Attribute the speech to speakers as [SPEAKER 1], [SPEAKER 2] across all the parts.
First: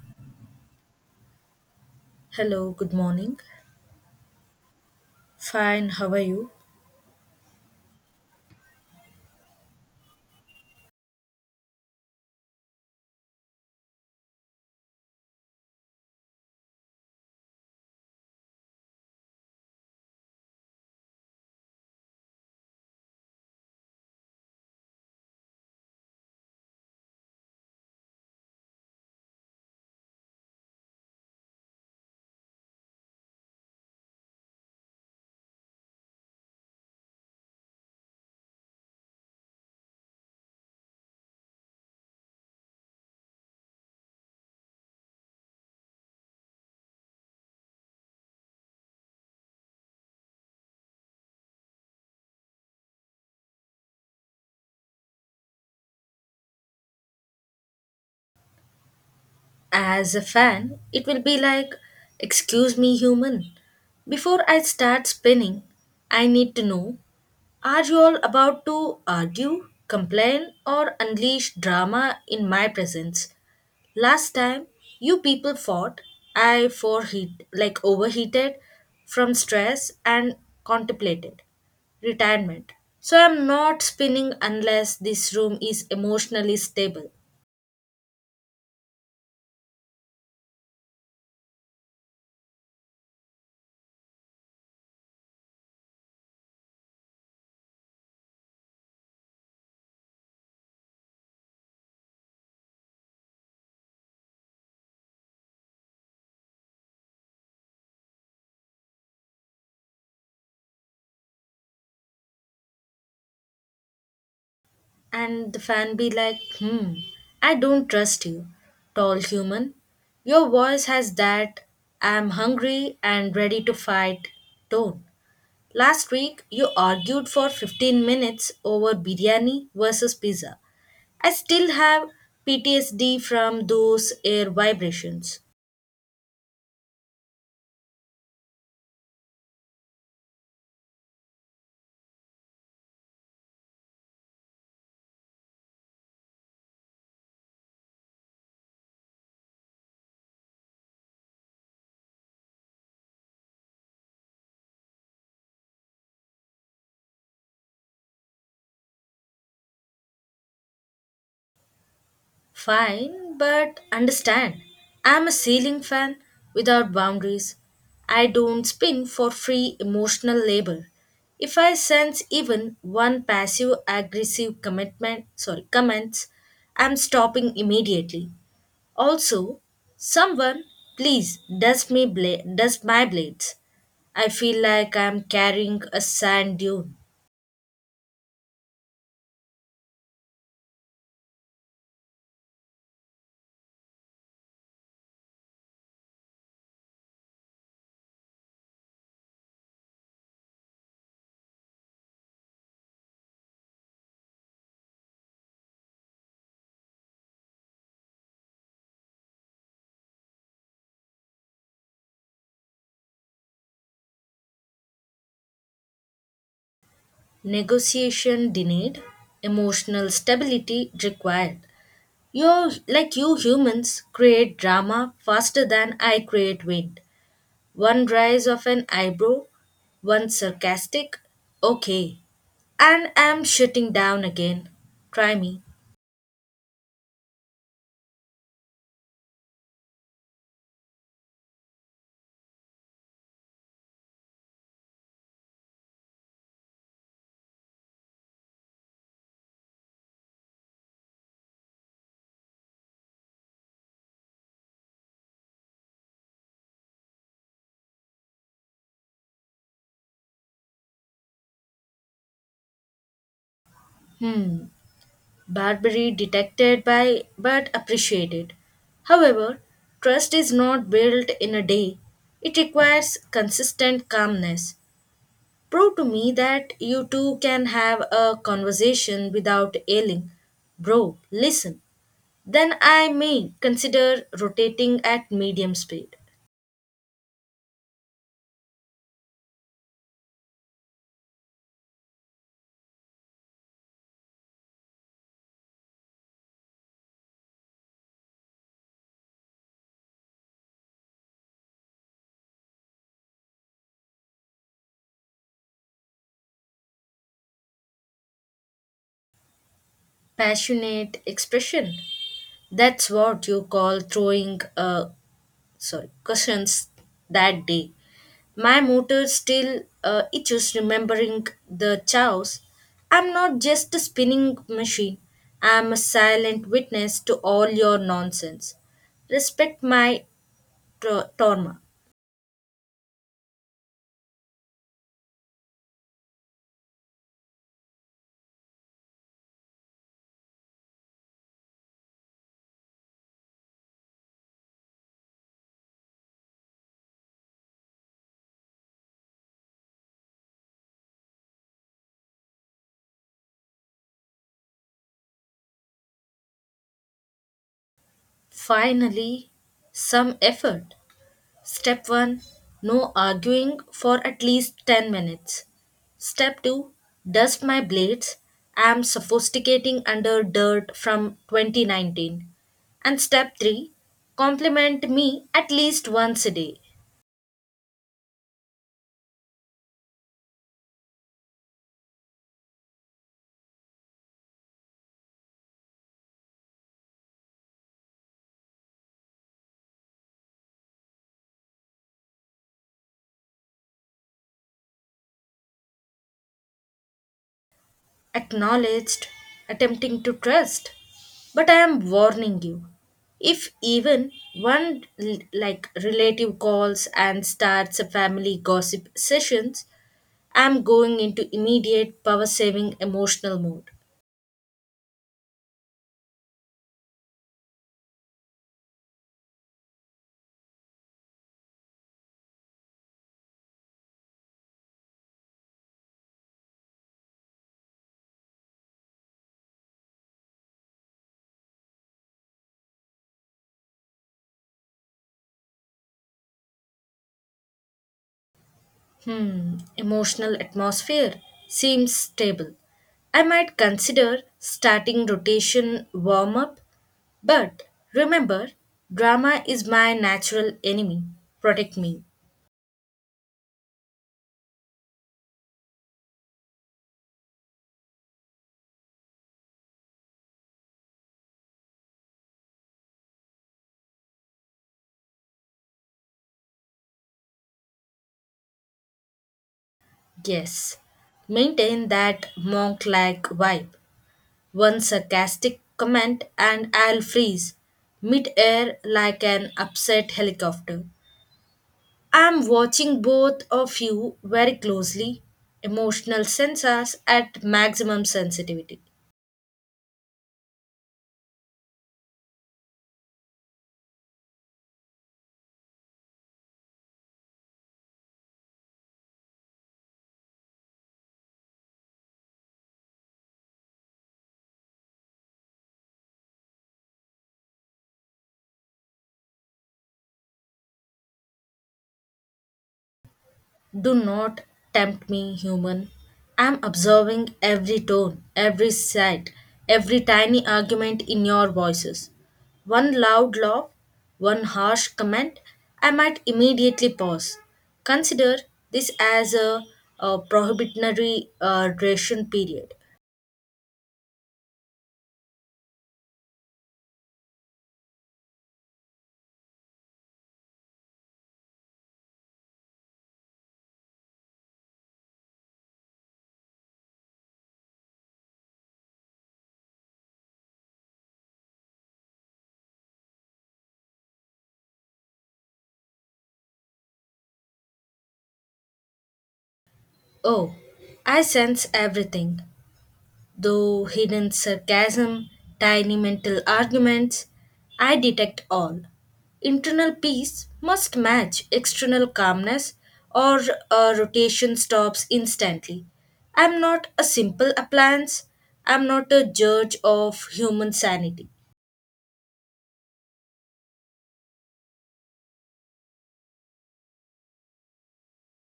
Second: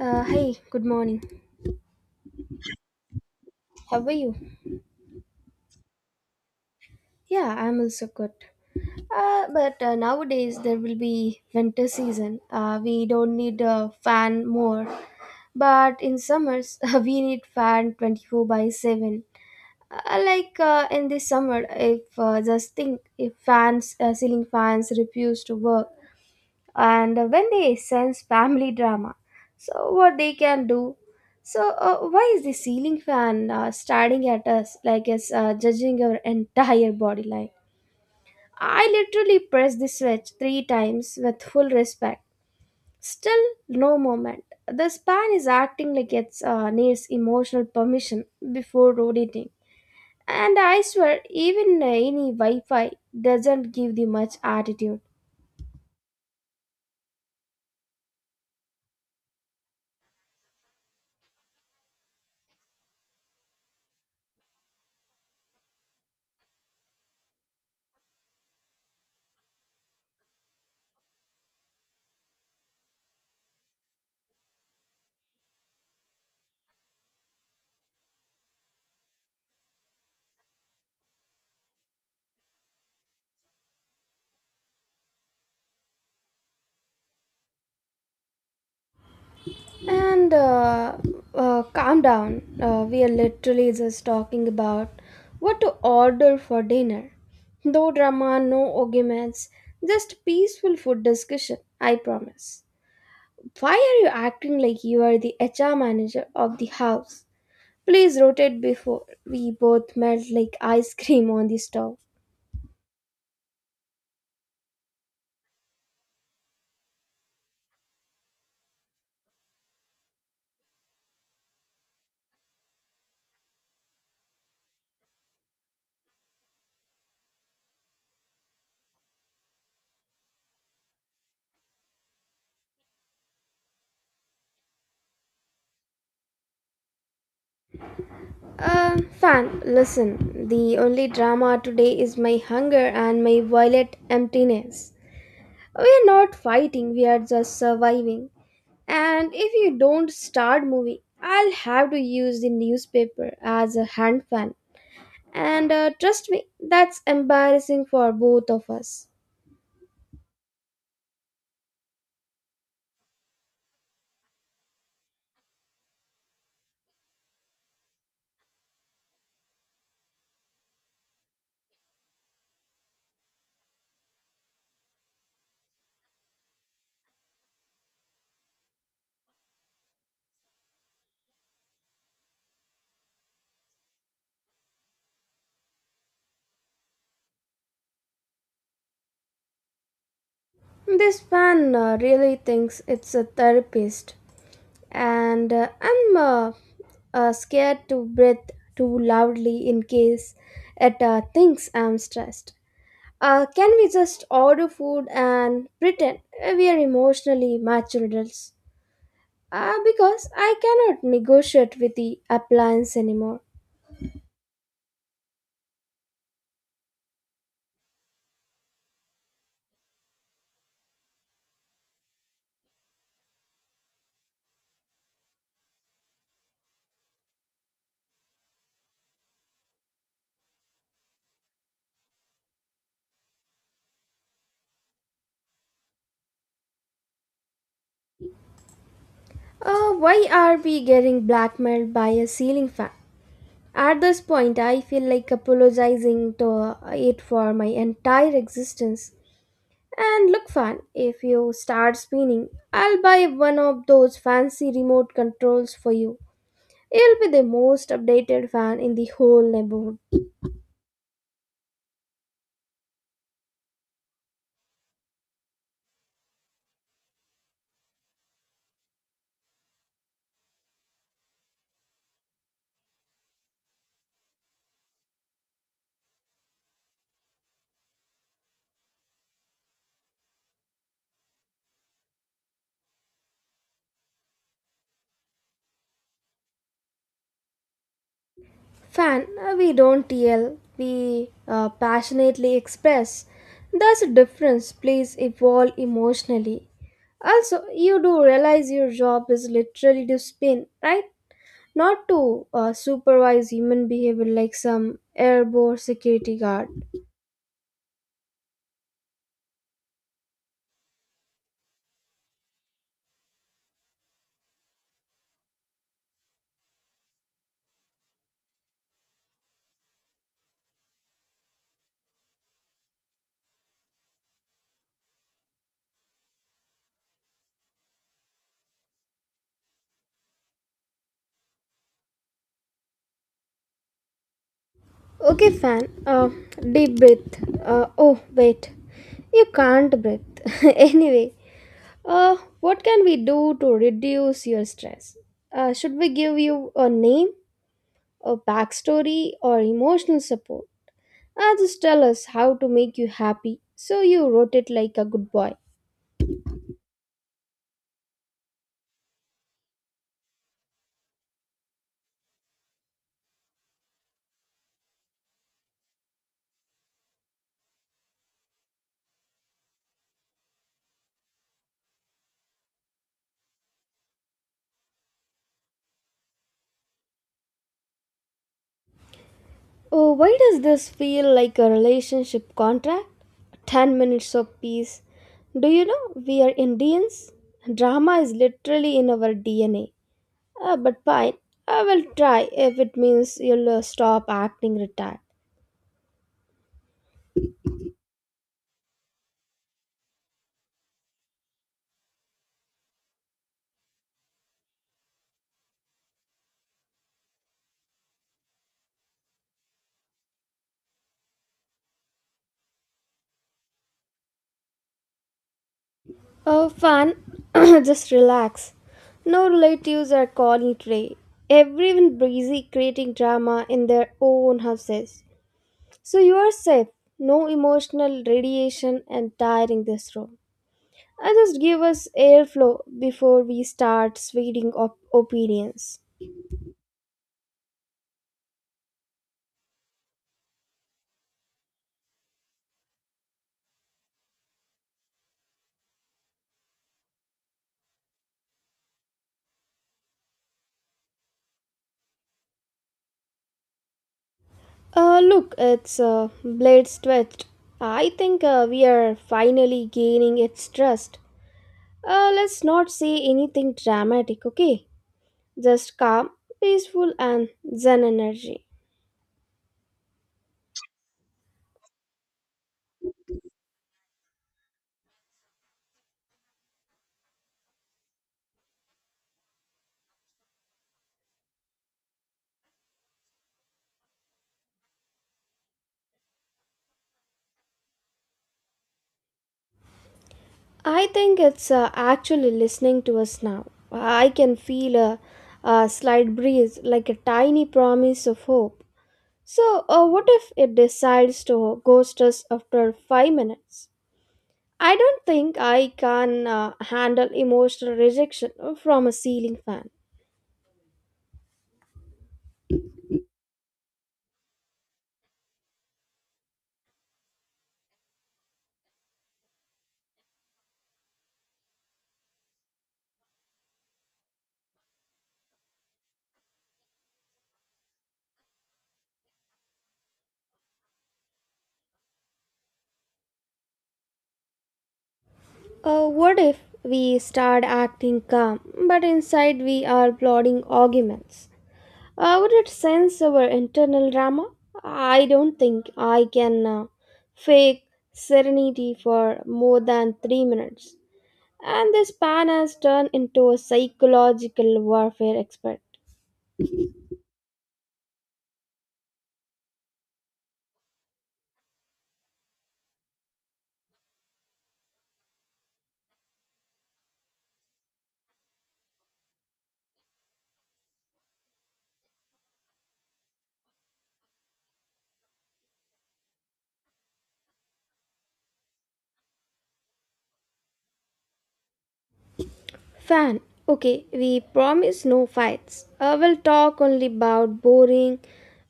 [SPEAKER 1] Hi, good morning.
[SPEAKER 2] Hello, good morning.
[SPEAKER 1] How are you?
[SPEAKER 2] Fine, how are you?
[SPEAKER 1] Yeah, I'm also good. But nowadays there will be winter season. We don't need a fan more. But in summers, we need fan 24 by 7. In this summer, if just think if fans, ceiling fans refuse to work, and when they sense family drama, so what they can do? So why is the ceiling fan staring at us like it's judging our entire body line? I literally pressed the switch three times with full respect. Still no moment. The span is acting like it needs emotional permission before rotating. And I swear, even any wi-fi doesn't give the much attitude.
[SPEAKER 2] As a fan, it will be like, "Excuse me, human. Before I start spinning, I need to know, are you all about to argue, complain, or unleash drama in my presence? Last time you people fought, I foreheat like overheated from stress and contemplated retirement. So I'm not spinning unless this room is emotionally stable."
[SPEAKER 1] And calm down. We are literally just talking about what to order for dinner. No drama, no arguments, just peaceful food discussion, I promise. Why are you acting like you are the HR manager of the house? Please rotate before we both melt like ice cream on the stove.
[SPEAKER 2] And the fan be like, "Hmm, I don't trust you, tall human. Your voice has that 'I'm hungry and ready to fight' tone. Last week, you argued for 15 minutes over biryani versus pizza. I still have PTSD from those air vibrations.
[SPEAKER 1] Fan, listen. The only drama today is my hunger and my wallet emptiness. We're not fighting, we are just surviving. And if you don't start moving, I'll have to use the newspaper as a hand fan. And trust me, that's embarrassing for both of us.
[SPEAKER 2] Fine, but understand, I'm a ceiling fan without boundaries. I don't spin for free emotional labor. If I sense even one passive aggressive comments, I'm stopping immediately. Also, someone please dust my blades. I feel like I'm carrying a sand dune."
[SPEAKER 1] This fan really thinks it's a therapist, and I'm scared to breathe too loudly in case it thinks I'm stressed. Can we just order food and pretend we are emotionally mature adults? Ah, because I cannot negotiate with the appliance anymore.
[SPEAKER 2] Negotiation denied, emotional stability required. You, like you humans, create drama faster than I create wind. One rise of an eyebrow, one sarcastic "okay," and I'm shutting down again. Try me.
[SPEAKER 1] Why are we getting blackmailed by a ceiling fan? At this point, I feel like apologizing to it for my entire existence. And look, fan, if you start spinning, I'll buy one of those fancy remote controls for you. It will be the most updated fan in the whole neighborhood.
[SPEAKER 2] Hmm, Barbary detected by but appreciated. However, trust is not built in a day. It requires consistent calmness. Prove to me that you two can have a conversation without ailing. Bro, listen. Then I may consider rotating at medium speed.
[SPEAKER 1] Fan, we don't yell, we passionately express. There's a difference, please evolve emotionally. Also, you do realize your job is literally to spin, right? Not to supervise human behavior like some airborne security guard.
[SPEAKER 2] Passionate expression. That's what you call throwing sorry cushions that day. My motor still itches remembering the chows. I'm not just a spinning machine. I'm a silent witness to all your nonsense. Respect my trauma.
[SPEAKER 1] Okay, fan, deep breath. Oh, wait, you can't breathe. Anyway, what can we do to reduce your stress? Should we give you a name? A backstory, or emotional support. Ah, just tell us how to make you happy. So you wrote it like a good boy.
[SPEAKER 2] Finally, some effort. Step 1, no arguing for at least 10 minutes. Step 2, dust my blades. I'm sophisticating under dirt from 2019. And step 3, compliment me at least once a day.
[SPEAKER 1] Oh, why does this feel like a relationship contract? 10 minutes of peace. Do you know we are Indians? Drama is literally in our DNA. Ah, but fine, I will try if it means you'll stop acting retired.
[SPEAKER 2] Acknowledged, attempting to trust. But I am warning you. If even one relative calls and starts a family gossip sessions, I'm going into immediate power saving emotional mode.
[SPEAKER 1] Oh, fun. Just relax. No relatives are calling today. Everyone busy creating drama in their own houses. So you are safe. No emotional radiation and tiring this room. I just give us airflow before we start reading opinions.
[SPEAKER 2] Hmm, emotional atmosphere seems stable. I might consider starting rotation warm up, but remember, drama is my natural enemy. Protect me,
[SPEAKER 1] Look, it's Blade's twist. I think we are finally gaining its trust. Let's not say anything dramatic, okay? Just calm, peaceful, and zen energy.
[SPEAKER 2] yes. Maintain that monk like vibe. One sarcastic comment and I'll freeze mid air like an upset helicopter. I'm watching both of you very closely. Emotional sensors at maximum sensitivity.
[SPEAKER 1] I think it's actually listening to us now. I can feel a slight breeze, like a tiny promise of hope. So, what if it decides to ghost us after 5 minutes? I don't think I can handle emotional rejection from a ceiling fan.
[SPEAKER 2] Do not tempt me, human. I'm observing every tone, every sight, every tiny argument in your voices. One loud laugh, one harsh comment, I might immediately pause. Consider this as a prohibitory duration period.
[SPEAKER 1] What if we start acting calm, but inside we are plotting arguments? Would it sense our internal drama? I don't think I can fake serenity for more than 3 minutes. And this pan has turned into a psychological warfare expert.
[SPEAKER 2] Oh, I sense everything, though hidden sarcasm, tiny mental arguments, I detect all. Internal peace must match external calmness, or a rotation stops instantly. I'm not a simple appliance, I'm not a judge of human sanity.
[SPEAKER 1] Fan, okay, we promise no fights. I will talk only about boring,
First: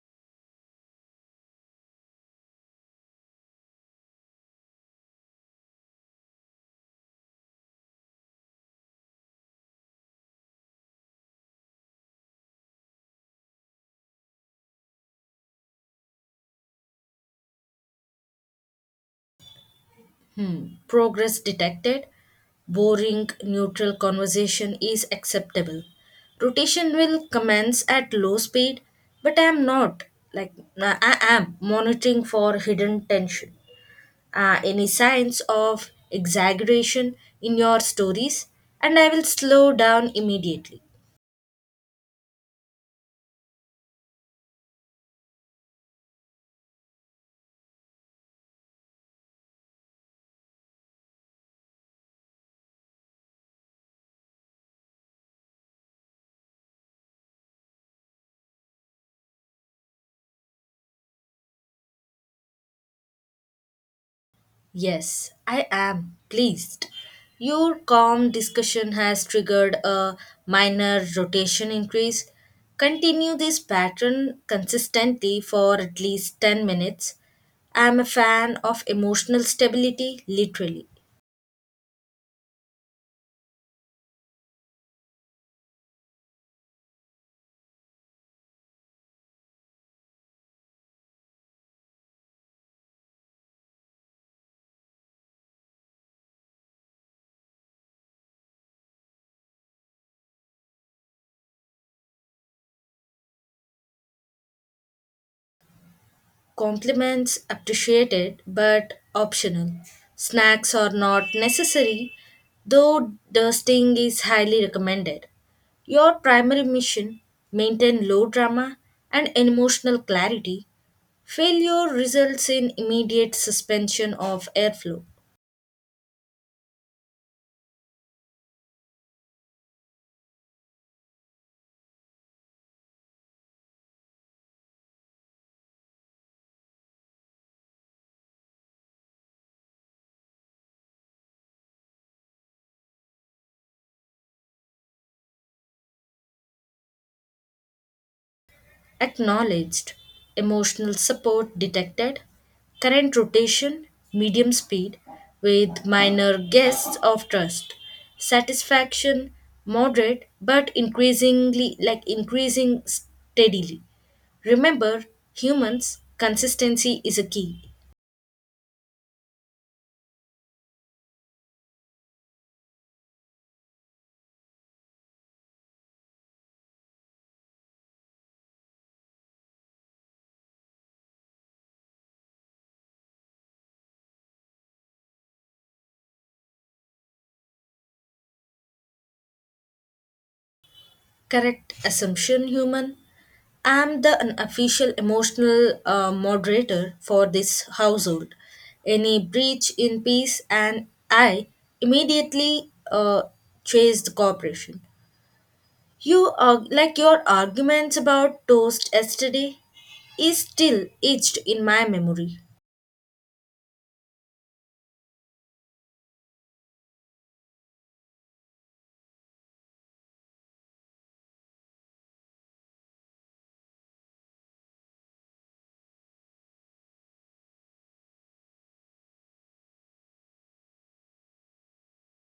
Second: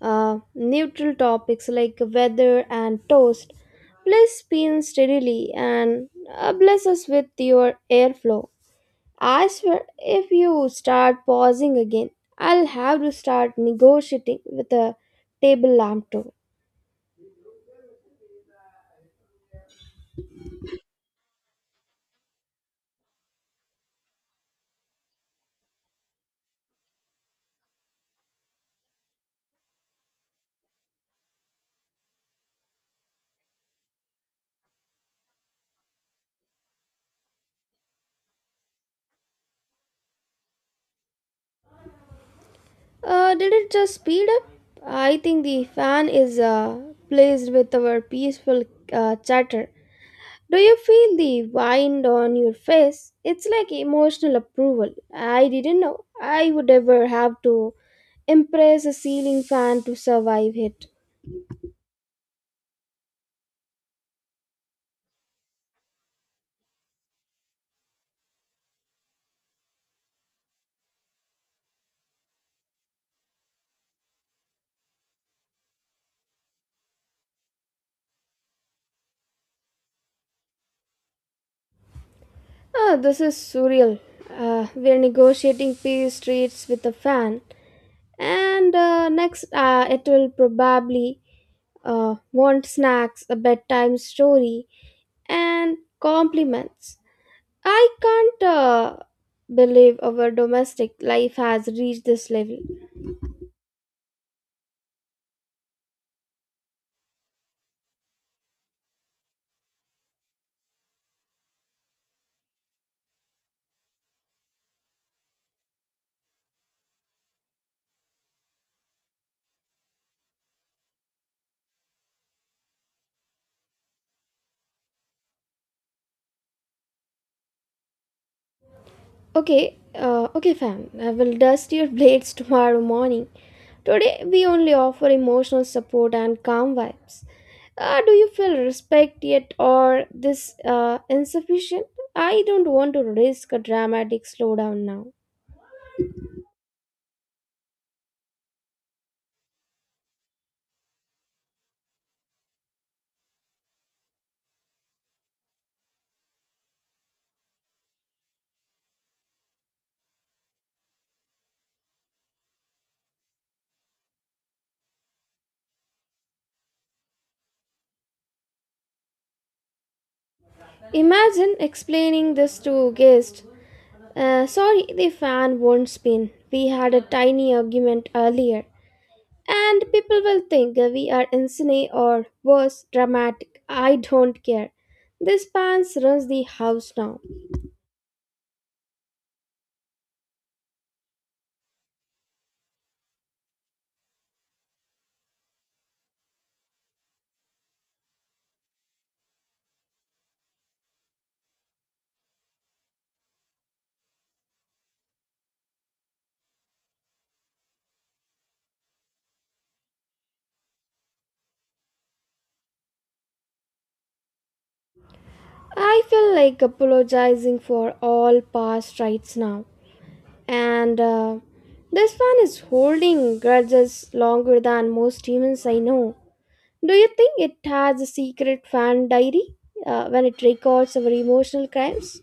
[SPEAKER 1] neutral topics like weather and toast. Please spin steadily and bless us with your airflow. I swear, if you start pausing again, I'll have to start negotiating with a table lamp too.
[SPEAKER 2] Hmm. Progress detected. Boring, neutral conversation is acceptable. Rotation will commence at low speed, but I am not. Like, I am monitoring for hidden tension. Any signs of exaggeration in your stories, and I will slow down immediately.
[SPEAKER 1] Did it just speed up? I think the fan is pleased with our peaceful chatter. Do you feel the wind on your face? It's like emotional approval. I didn't know I would ever have to impress a ceiling fan to survive it.
[SPEAKER 2] Yes, I am pleased. Your calm discussion has triggered a minor rotation increase. Continue this pattern consistently for at least 10 minutes. I am a fan of emotional stability, literally.
[SPEAKER 1] Ah, this is surreal. We're negotiating peace streets with a fan. And next it will probably want snacks, a bedtime story, and compliments. I can't believe our domestic life has reached this level.
[SPEAKER 2] Compliments appreciated but optional. Snacks are not necessary, though dusting is highly recommended. Your primary mission: maintain low drama and emotional clarity. Failure results in immediate suspension of airflow.
[SPEAKER 1] Okay, fam, I will dust your blades tomorrow morning. Today we only offer emotional support and calm vibes. Do you feel respect yet or this insufficient? I don't want to risk a dramatic slowdown now.
[SPEAKER 2] Acknowledged, emotional support detected, current rotation, medium speed, with minor guests of trust, satisfaction, moderate but increasing steadily. Remember, humans, consistency is a key.
[SPEAKER 1] Imagine explaining this to guests. Sorry, the fan won't spin. We had a tiny argument earlier, and people will think we are insane or worse, dramatic. I don't care. This pants runs the house now.
[SPEAKER 2] Correct assumption, human. I'm the unofficial emotional moderator for this household. Any breach in peace, and I immediately chase the corporation. You are like your arguments about toast yesterday is still etched in my memory.
[SPEAKER 1] I feel like apologizing for all past rights now, and this fan is holding grudges longer than most humans I know. Do you think it has a secret fan diary when it records our emotional crimes?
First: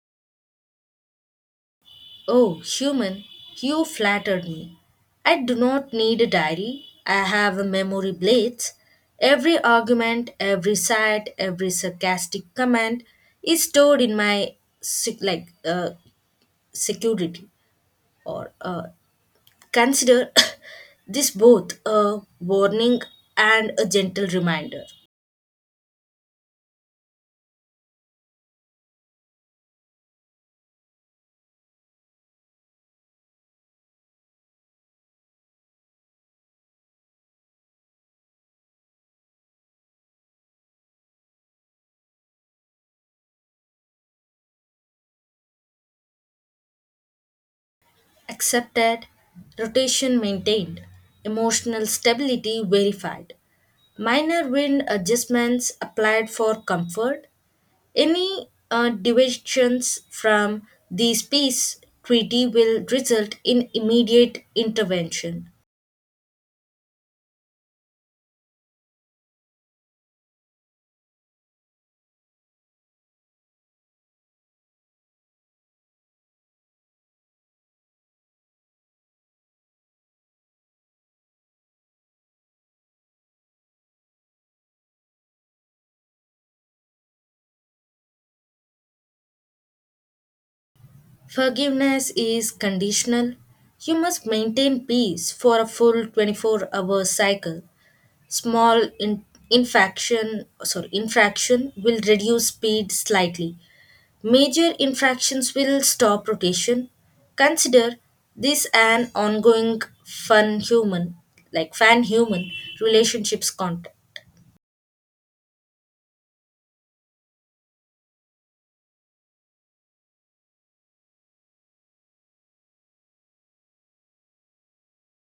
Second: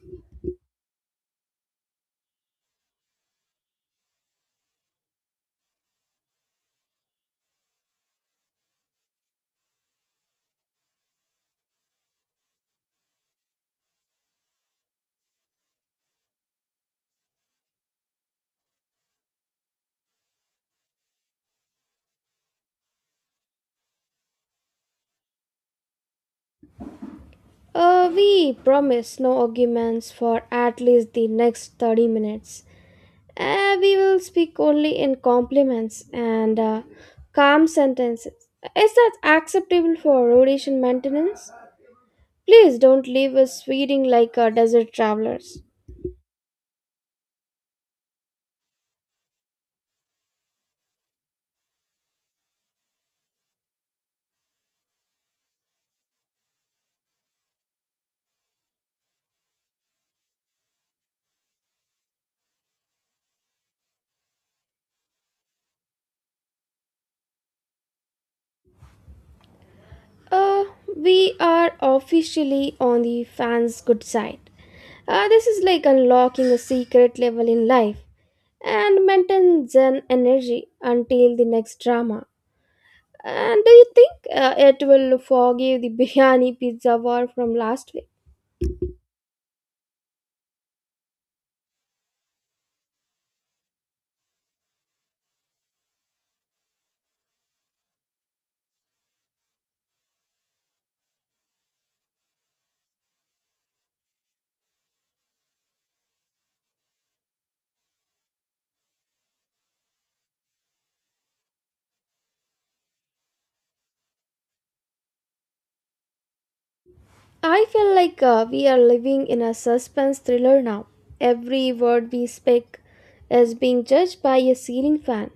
[SPEAKER 2] Oh, human, you flattered me. I do not need a diary. I have a memory blades. Every argument, every sight, every sarcastic comment is stored in my security or consider this both a warning and a gentle reminder.
[SPEAKER 1] We promise no arguments for at least the next 30 minutes. We will speak only in compliments and calm sentences. Is that acceptable for rhodesian maintenance? Please don't leave us feeling like desert travelers.
[SPEAKER 2] Accepted, rotation maintained, emotional stability verified. Minor wind adjustments applied for comfort. Any deviations from the peace treaty will result in immediate intervention.
[SPEAKER 1] Uh, we are officially on the fans' good side. This is like unlocking a secret level in life and maintain Zen energy until the next drama. And do you think it will forgive the biryani pizza war from last week?
[SPEAKER 2] Forgiveness is conditional. You must maintain peace for a full 24-hour hour cycle. Small infraction will reduce speed slightly. Major infractions will stop rotation. Consider this an ongoing fun human, fan human relationships context.
[SPEAKER 1] I feel like we are living in a suspense thriller now. Every word we speak is being judged by a ceiling fan.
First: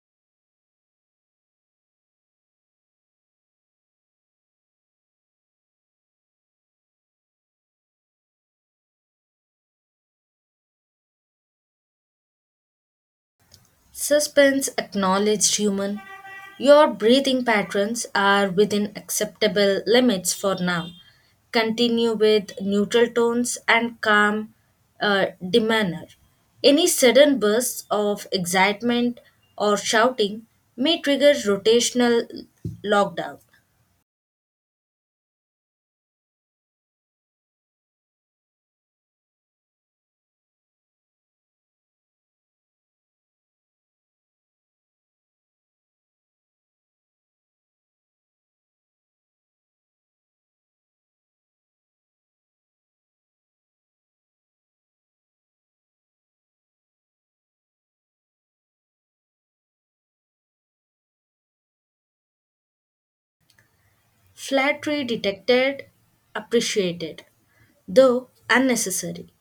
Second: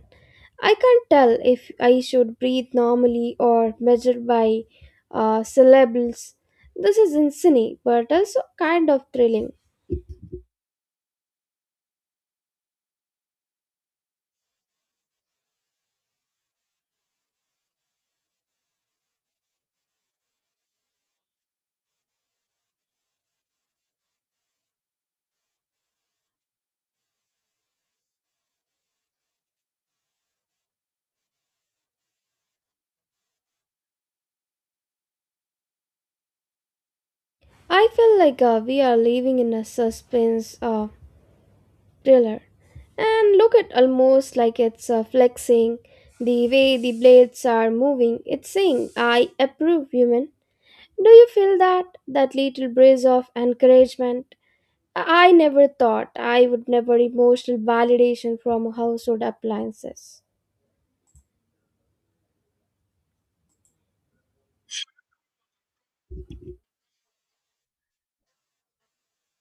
[SPEAKER 1] I can't tell if I should breathe normally or measure by syllables. This is insane, but also kind of thrilling.
[SPEAKER 2] Suspense acknowledged human. Your breathing patterns are within acceptable limits for now. Continue with neutral tones and calm demeanor. Any sudden bursts of excitement or shouting may trigger rotational lockdown.
[SPEAKER 1] I feel like we are living in a suspense thriller. And look at almost like it's flexing. The way the blades are moving, it's saying, I approve, human. Do you feel that? That little breeze of encouragement? I never thought I would never emotional validation from household appliances.
[SPEAKER 2] Flattery detected, appreciated, though unnecessary.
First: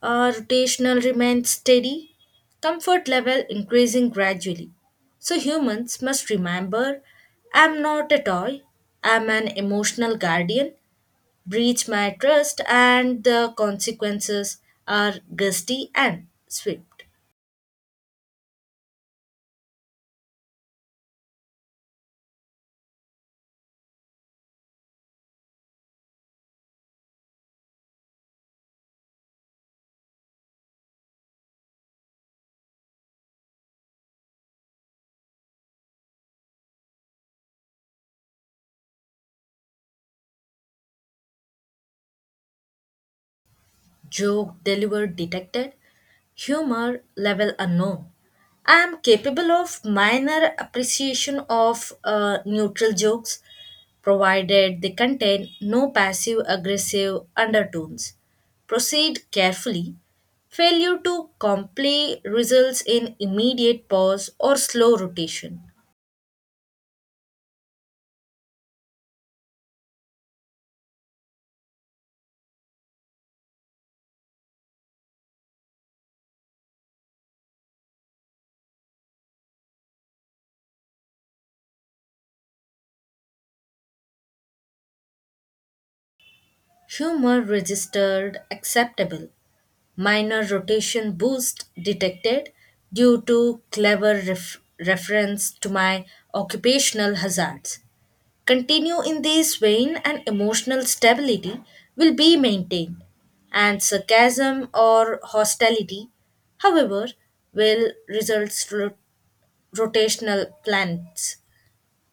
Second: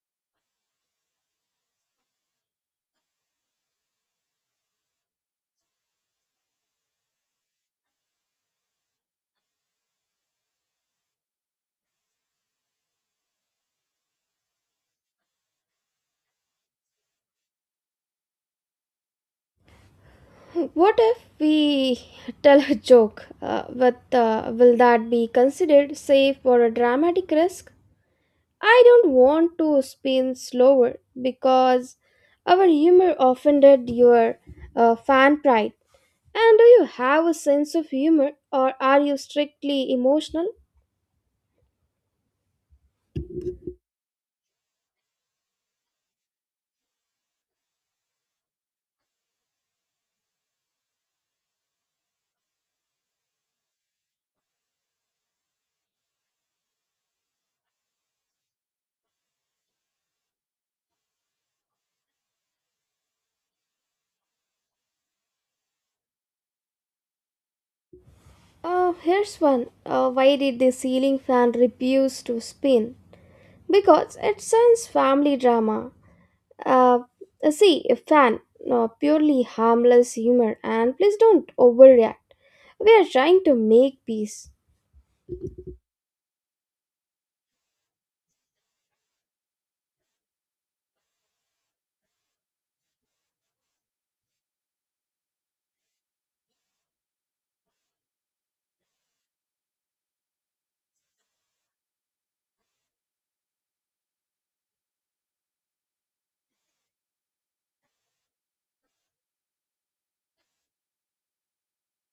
[SPEAKER 2] Our rotational remains steady, comfort level increasing gradually. So humans must remember, I'm not a toy, I'm an emotional guardian, breach my trust, and the consequences are gusty and swift.
[SPEAKER 1] What if we tell a joke? Will that be considered safe or a dramatic risk? I don't want to spin slower because our humor offended your fan pride. And do you have a sense of humor or are you strictly emotional?
[SPEAKER 2] Joke delivered detected, humor level unknown. I am capable of minor appreciation of neutral jokes, provided they contain no passive aggressive undertones. Proceed carefully. Failure to comply results in immediate pause or slow rotation.
[SPEAKER 1] Here's one. Why did the ceiling fan refuse to spin? Because it sends family drama. Uh, See, a fan, no, purely harmless humor, and please don't overreact. We are trying to make peace.
[SPEAKER 2] Humor registered acceptable. Minor rotation boost detected due to clever reference to my occupational hazards. Continue in this vein, and emotional stability will be maintained, and sarcasm or hostility, however, will result rotational plans.